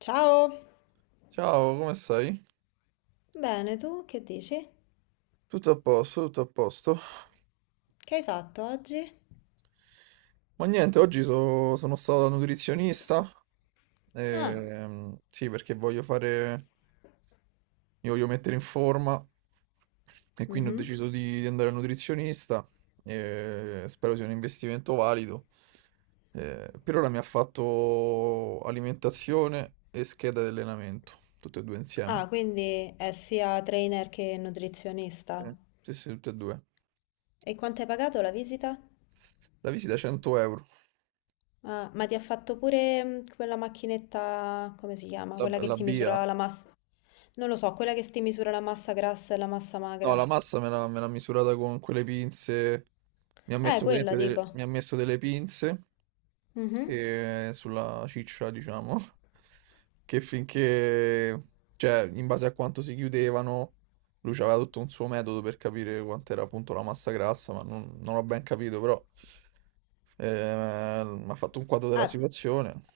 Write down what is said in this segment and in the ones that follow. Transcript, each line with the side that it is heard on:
left: Ciao!
right: Ciao, come stai?
left: Bene, tu che dici?
right: Tutto a posto, tutto a posto.
left: Che hai fatto oggi?
right: Ma niente, oggi sono stato da nutrizionista.
left: Ah,
right: Sì, perché voglio fare, mi voglio mettere in forma e quindi ho
left: mhm.
right: deciso di andare al nutrizionista. E spero sia un investimento valido. Per ora mi ha fatto alimentazione e scheda di allenamento, tutte e due
left: Ah,
right: insieme.
left: quindi è sia trainer che
right: Sì,
left: nutrizionista.
right: sì, sì, tutte e due.
left: E quanto hai pagato la visita?
right: La visita 100 euro.
left: Ah, ma ti ha fatto pure quella macchinetta, come si chiama?
right: La,
left: Quella che
right: la
left: ti
right: BIA.
left: misura la massa. Non lo so, quella che ti misura la massa grassa e la massa
right: No,
left: magra.
right: la massa me l'ha misurata con quelle pinze. Mi ha messo,
left: Quella
right: praticamente delle,
left: dico.
right: mi ha messo delle pinze
left: Mhm.
right: che sulla ciccia, diciamo, che finché, cioè, in base a quanto si chiudevano, lui aveva tutto un suo metodo per capire quant'era appunto la massa grassa, ma non ho ben capito, però mi ha fatto un quadro della
left: Ah,
right: situazione.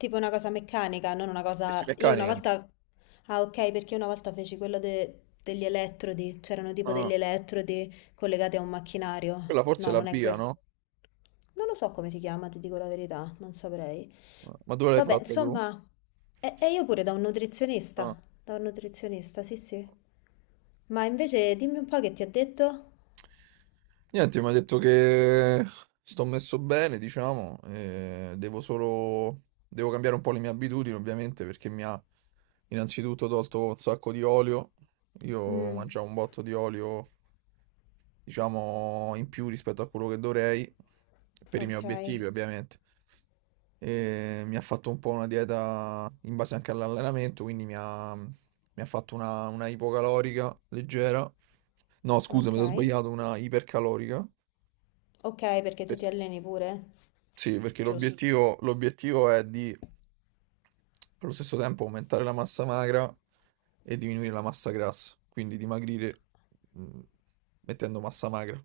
left: tipo una cosa meccanica, non una
right: Pessi
left: cosa... Io una
right: meccanica.
left: volta... Ah, ok, perché una volta feci degli elettrodi, c'erano tipo
right: Ah,
left: degli elettrodi collegati a un macchinario.
right: quella forse è
left: No,
right: la
left: non è
right: BIA,
left: quello.
right: no?
left: Non lo so come si chiama, ti dico la verità, non saprei.
right: Ma dove l'hai
left: Vabbè,
right: fatta tu?
left: insomma, e io pure
right: Ah.
left: da un nutrizionista, sì, sì. Ma invece dimmi un po' che ti ha detto?
right: Niente, mi ha detto che sto messo bene, diciamo, e devo solo... devo cambiare un po' le mie abitudini, ovviamente, perché mi ha innanzitutto tolto un sacco di olio. Io
left: Mm,
right: mangiavo un botto di olio, diciamo, in più rispetto a quello che dovrei, per i miei
left: ok,
right: obiettivi, ovviamente. E mi ha fatto un po' una dieta in base anche all'allenamento, quindi mi ha fatto una ipocalorica leggera. No, scusa,
left: ok.
right: mi sono sbagliato, una ipercalorica.
left: Ok, perché tu
right: Per-
left: ti alleni pure?
right: Sì, perché
left: Giusto.
right: l'obiettivo è di, allo stesso tempo, aumentare la massa magra e diminuire la massa grassa, quindi dimagrire mm, mettendo massa magra.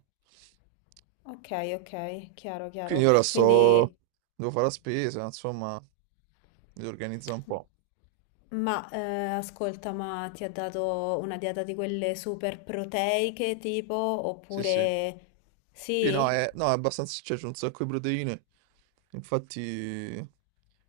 left: Ok, ok, chiaro, chiaro.
right: Quindi ora sto,
left: Quindi,
right: devo fare la spesa, insomma, mi organizzo un po'.
left: ma ascolta, ma ti ha dato una dieta di quelle super proteiche tipo,
right: Sì, sì.
left: oppure
right: Sì, no,
left: sì?
right: è abbastanza, cioè, c'è un sacco di proteine. Infatti,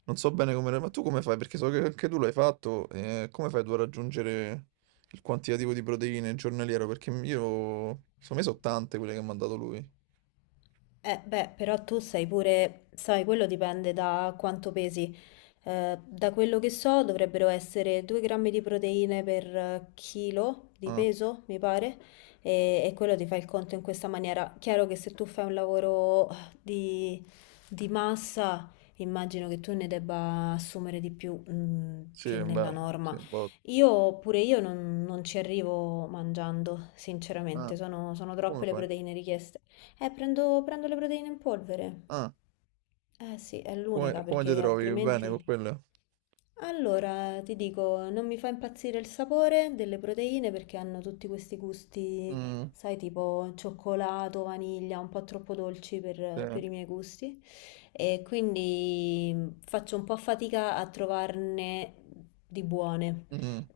right: non so bene come... Ma tu come fai? Perché so che anche tu l'hai fatto. Come fai tu a raggiungere il quantitativo di proteine giornaliero? Perché io... Secondo me sono tante quelle che mi ha dato lui.
left: Beh, però tu sei pure, sai, quello dipende da quanto pesi. Da quello che so, dovrebbero essere 2 grammi di proteine per chilo di
right: Ah,
left: peso, mi pare, e quello ti fa il conto in questa maniera. Chiaro che se tu fai un lavoro di, di massa, immagino che tu ne debba assumere di più,
right: sì,
left: che nella
right: beh, sì,
left: norma.
right: un botto.
left: Io pure io non ci arrivo mangiando,
right: Ah,
left: sinceramente, sono
right: come
left: troppe le
right: fai?
left: proteine richieste. Prendo le proteine in polvere.
right: Ah,
left: Eh sì, è
right: come,
left: l'unica
right: come ti
left: perché
right: trovi? Bene con
left: altrimenti...
right: quelle?
left: Allora, ti dico, non mi fa impazzire il sapore delle proteine perché hanno tutti questi gusti,
right: Mm,
left: sai, tipo cioccolato, vaniglia, un po' troppo dolci
right: sì.
left: per i miei gusti. E quindi faccio un po' fatica a trovarne di buone.
right: Mm,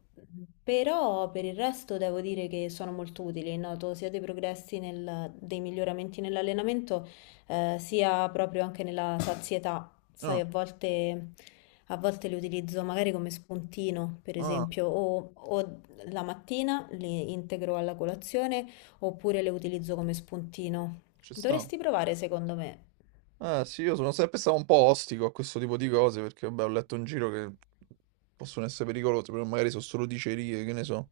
left: Però per il resto devo dire che sono molto utili, noto sia dei progressi nel- dei miglioramenti nell'allenamento, sia proprio anche nella sazietà. Sai,
right: ah,
left: a volte li utilizzo magari come spuntino, per
right: ah,
left: esempio, o la mattina li integro alla colazione oppure le utilizzo come spuntino.
right: ci sta.
left: Dovresti provare, secondo me.
right: Eh sì, io sono sempre stato un po' ostico a questo tipo di cose perché vabbè, ho letto in giro che possono essere pericolose, però magari sono solo dicerie, che ne so.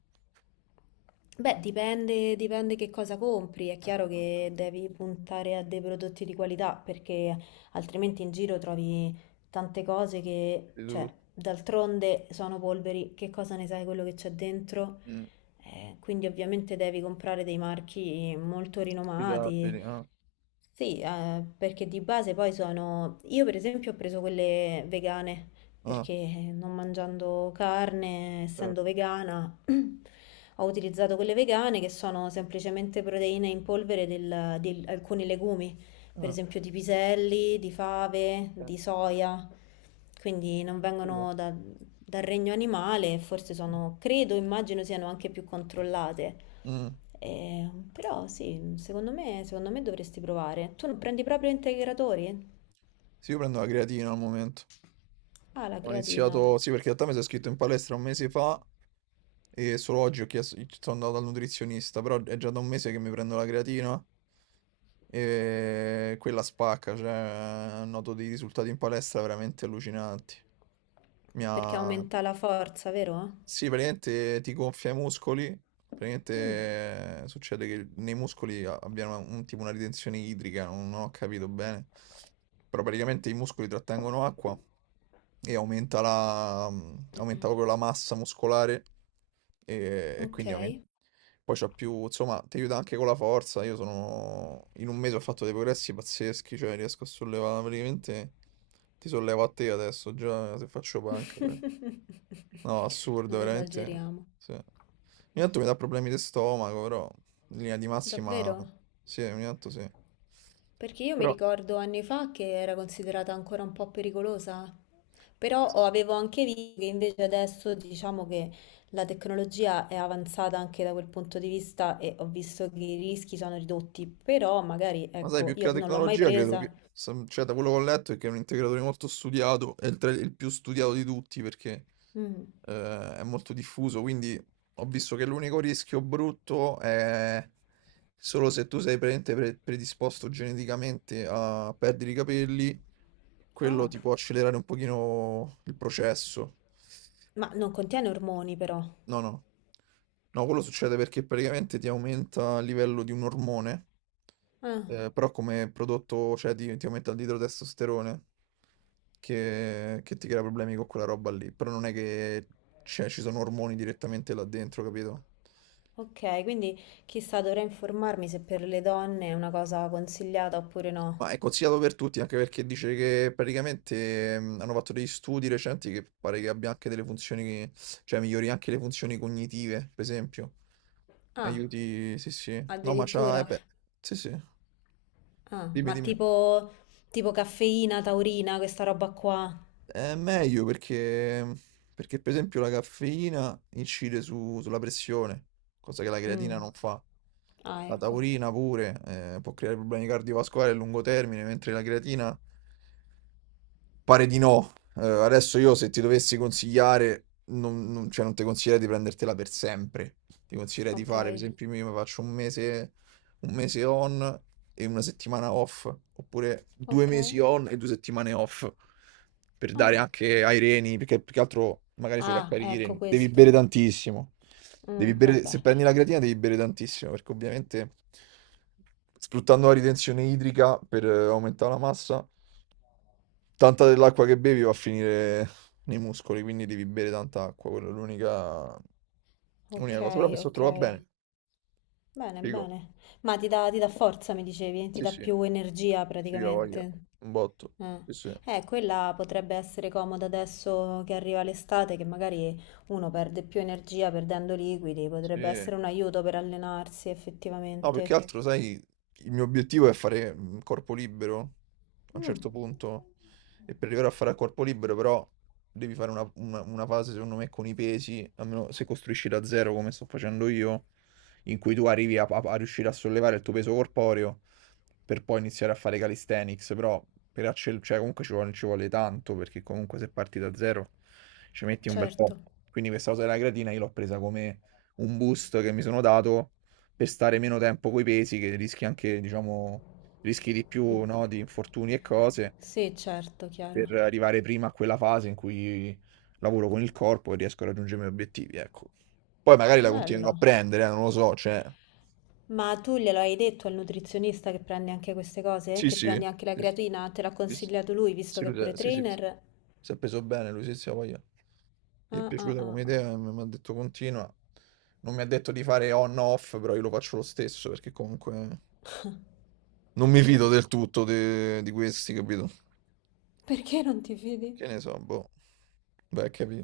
left: Beh, dipende, dipende che cosa compri. È chiaro che devi puntare a dei prodotti di qualità perché altrimenti in giro trovi tante cose che,
right: Di
left: cioè,
right: tutto.
left: d'altronde sono polveri. Che cosa ne sai quello che c'è dentro?
right: Mm,
left: Quindi ovviamente devi comprare dei marchi molto rinomati
right: affidabili, ah,
left: sì, perché di base poi sono... Io per esempio ho preso quelle vegane,
right: ah,
left: perché non mangiando carne, essendo
right: certo,
left: vegana, ho utilizzato quelle vegane che sono semplicemente proteine in polvere di alcuni legumi per
right: ah,
left: esempio di piselli, di fave,
right: certo,
left: di soia, quindi non
right: figo.
left: vengono da- dal regno animale, e forse sono, credo, immagino siano anche più controllate.
right: Mm.
left: Però sì, secondo me dovresti provare. Tu non prendi proprio integratori?
right: Sì, io prendo la creatina al momento.
left: Ah, la
right: Ho
left: creatina,
right: iniziato, sì, perché in realtà mi sono iscritto in palestra un mese fa. E solo oggi ho chiesto, sono andato dal nutrizionista, però è già da un mese che mi prendo la creatina e quella spacca, cioè noto dei risultati in palestra veramente allucinanti. Mi
left: perché
right: ha...
left: aumenta la forza, vero?
right: Sì, praticamente ti gonfia i muscoli,
left: Mm.
right: praticamente succede che nei muscoli abbiano un, tipo una ritenzione idrica, non ho capito bene, però praticamente i muscoli trattengono acqua e aumenta la, aumenta proprio la massa muscolare e
left: Ok.
right: quindi poi c'ho più, insomma, ti aiuta anche con la forza. Io sono, in un mese ho fatto dei progressi pazzeschi, cioè riesco a sollevare praticamente, ti sollevo a te adesso, già se faccio panca. No, assurdo,
left: Non
right: veramente.
left: esageriamo.
right: Sì. Ogni tanto mi dà problemi di stomaco, però in linea di massima,
left: Davvero?
right: sì, ogni tanto sì.
left: Perché io mi
right: Però...
left: ricordo anni fa che era considerata ancora un po' pericolosa, però avevo anche visto che invece adesso diciamo che la tecnologia è avanzata anche da quel punto di vista e ho visto che i rischi sono ridotti, però magari
right: Ma sai,
left: ecco,
right: più che
left: io
right: la
left: non l'ho mai
right: tecnologia, credo
left: presa.
right: che, cioè, da quello che ho letto, è che è un integratore molto studiato, è il più studiato di tutti perché
left: Mm.
right: è molto diffuso, quindi ho visto che l'unico rischio brutto è solo se tu sei praticamente predisposto geneticamente a perdere i capelli, quello
left: Ah,
right: ti può accelerare un pochino il processo.
left: ma non contiene ormoni però.
right: No, no. No, quello succede perché praticamente ti aumenta il livello di un ormone,
left: Ah,
right: però come prodotto, cioè ti aumenta il idrotestosterone che ti crea problemi con quella roba lì. Però non è che cioè, ci sono ormoni direttamente là dentro, capito?
left: ok, quindi chissà, dovrei informarmi se per le donne è una cosa consigliata oppure no.
right: Ma è consigliato per tutti, anche perché dice che praticamente hanno fatto degli studi recenti che pare che abbia anche delle funzioni, cioè migliori anche le funzioni cognitive, per esempio.
left: Ah,
right: Aiuti, sì, sì. No, ma c'ha,
left: addirittura.
right: beh, sì, sì.
left: Ah,
right: Dimmi,
left: ma
right: dimmi.
left: tipo, tipo caffeina, taurina, questa roba qua.
right: È meglio perché, perché, per esempio, la caffeina incide sulla pressione, cosa che la
left: Mm.
right: creatina non fa.
left: Ah,
right: La
left: ecco.
right: taurina pure, può creare problemi cardiovascolari a lungo termine, mentre la creatina pare di no. Adesso io se ti dovessi consigliare, cioè, non ti consiglierei di prendertela per sempre. Ti consiglierei di
left: Ok,
right: fare, per esempio, io mi faccio un mese on e una settimana off, oppure due
left: ok.
right: mesi on e due settimane off, per dare
left: Ah,
right: anche ai reni, perché più che altro magari
left: ah,
right: sovraccarichi i
left: ecco
right: reni. Devi bere
left: questo.
right: tantissimo. Devi
left: Mm,
right: bere, se
left: vabbè.
right: prendi la creatina devi bere tantissimo, perché ovviamente sfruttando la ritenzione idrica per aumentare la massa. Tanta dell'acqua che bevi va a finire nei muscoli, quindi devi bere tanta acqua, quella è
left: Ok,
right: l'unica cosa. Però mi sono
left: ok.
right: trovato bene,
left: Bene,
right: figo.
left: bene. Ma ti dà forza, mi dicevi, ti
right: Sì,
left: dà
right: sì,
left: più energia
right: sì, la voglia.
left: praticamente.
right: Un botto.
left: Eh.
right: Sì, sì.
left: Quella potrebbe essere comoda adesso che arriva l'estate, che magari uno perde più energia perdendo liquidi, potrebbe
right: Sì.
left: essere un aiuto per allenarsi
right: No, più che
left: effettivamente.
right: altro, sai, il mio obiettivo è fare corpo libero a un
left: Mm,
right: certo punto. E per arrivare a fare a corpo libero, però, devi fare una fase, secondo me, con i pesi, almeno se costruisci da zero, come sto facendo io, in cui tu arrivi a riuscire a sollevare il tuo peso corporeo per poi iniziare a fare calisthenics. Però, cioè, comunque ci vuole tanto, perché comunque se parti da zero ci metti un bel po'.
left: certo.
right: Quindi questa cosa della creatina io l'ho presa come un boost che mi sono dato per stare meno tempo coi pesi, che rischi anche, diciamo, rischi di più, no, di infortuni e cose,
left: Sì, certo,
right: per
left: chiaro.
right: arrivare prima a quella fase in cui lavoro con il corpo e riesco a raggiungere i miei obiettivi, ecco. Poi magari la continuerò a
left: Bello.
right: prendere, non lo so, cioè...
left: Ma tu glielo hai detto al nutrizionista che prendi anche queste cose?
right: Sì,
left: Che
right: sì,
left: prendi anche la
right: sì,
left: creatina?
right: sì,
left: Te l'ha
right: sì,
left: consigliato lui, visto
right: sì,
left: che è
right: lui
left: pure
right: lo sa.
left: trainer?
right: Si è preso bene, lui sì, sì, ha voglia. Gli è
left: Ah, ah,
right: piaciuta
left: ah,
right: come
left: ah.
right: idea, mi ha detto continua. Non mi ha detto di fare on-off, però io lo faccio lo stesso, perché comunque... Non mi
left: Ok.
right: fido del tutto de di questi, capito?
left: Perché non ti fidi?
right: Che ne so, boh. Vai a capì.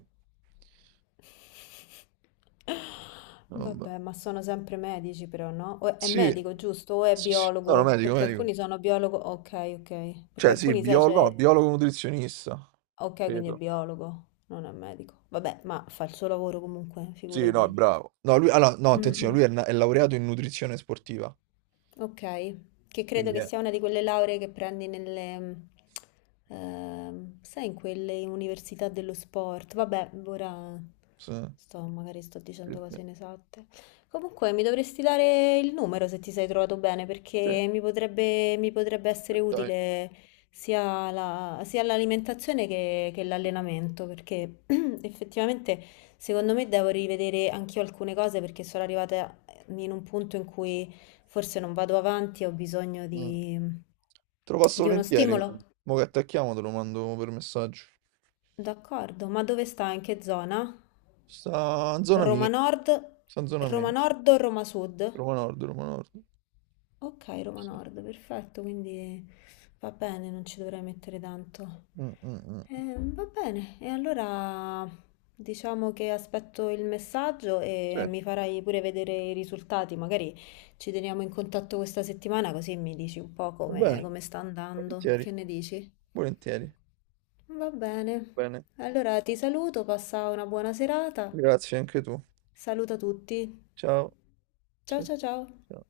right: Vabbè.
left: Vabbè, ma sono sempre medici però, no? O è
right: Sì.
left: medico, giusto? O è
right: Sì, sì. No, no,
left: biologo?
right: medico,
left: Perché
right: medico.
left: alcuni sono biologo... Ok, ok. Perché
right: Cioè sì,
left: alcuni, sai, c'è...
right: biologo nutrizionista,
left: Ok, quindi è
right: credo.
left: biologo, non è medico. Vabbè, ma fa il suo lavoro comunque,
right: Sì, no, è
left: figurati.
right: bravo. No, lui allora, no,
left: Mm,
right: attenzione, lui è,
left: mm.
right: è laureato in nutrizione sportiva.
left: Ok, che credo
right: Quindi
left: che
right: è.
left: sia una di quelle lauree che prendi nelle, sai, in quelle università dello sport. Vabbè, ora
right: Sì,
left: sto, magari sto
right: sì,
left: dicendo
right: sì,
left: cose inesatte. Comunque, mi dovresti dare il numero se ti sei trovato bene,
right: sì,
left: perché mi potrebbe essere
right: dai.
left: utile sia l'alimentazione che l'allenamento, perché effettivamente secondo me devo rivedere anch'io alcune cose perché sono arrivata in un punto in cui... Forse non vado avanti, ho bisogno
right: Mm. Te lo passo
left: di uno
right: volentieri, guarda.
left: stimolo.
right: Mo che attacchiamo te lo mando per messaggio.
left: D'accordo, ma dove sta? In che zona?
right: Sta in zona mia,
left: Roma Nord,
right: sta in zona mia,
left: Roma
right: sì.
left: Nord o Roma Sud?
right: Roma Nord, Roma Nord.
left: Ok, Roma
right: Sì.
left: Nord, perfetto, quindi va bene, non ci dovrei mettere tanto.
right: Mm, mm, mm.
left: Va bene, e allora diciamo che aspetto il messaggio e
right: Sì.
left: mi farai pure vedere i risultati, magari ci teniamo in contatto questa settimana così mi dici un po'
right: Va bene,
left: come sta andando,
right: volentieri,
left: che ne dici?
right: volentieri.
left: Va bene,
right: Bene,
left: allora ti saluto, passa una buona serata,
right: grazie anche tu.
left: saluta tutti,
right: Ciao,
left: ciao
right: ciao,
left: ciao ciao.
right: ciao.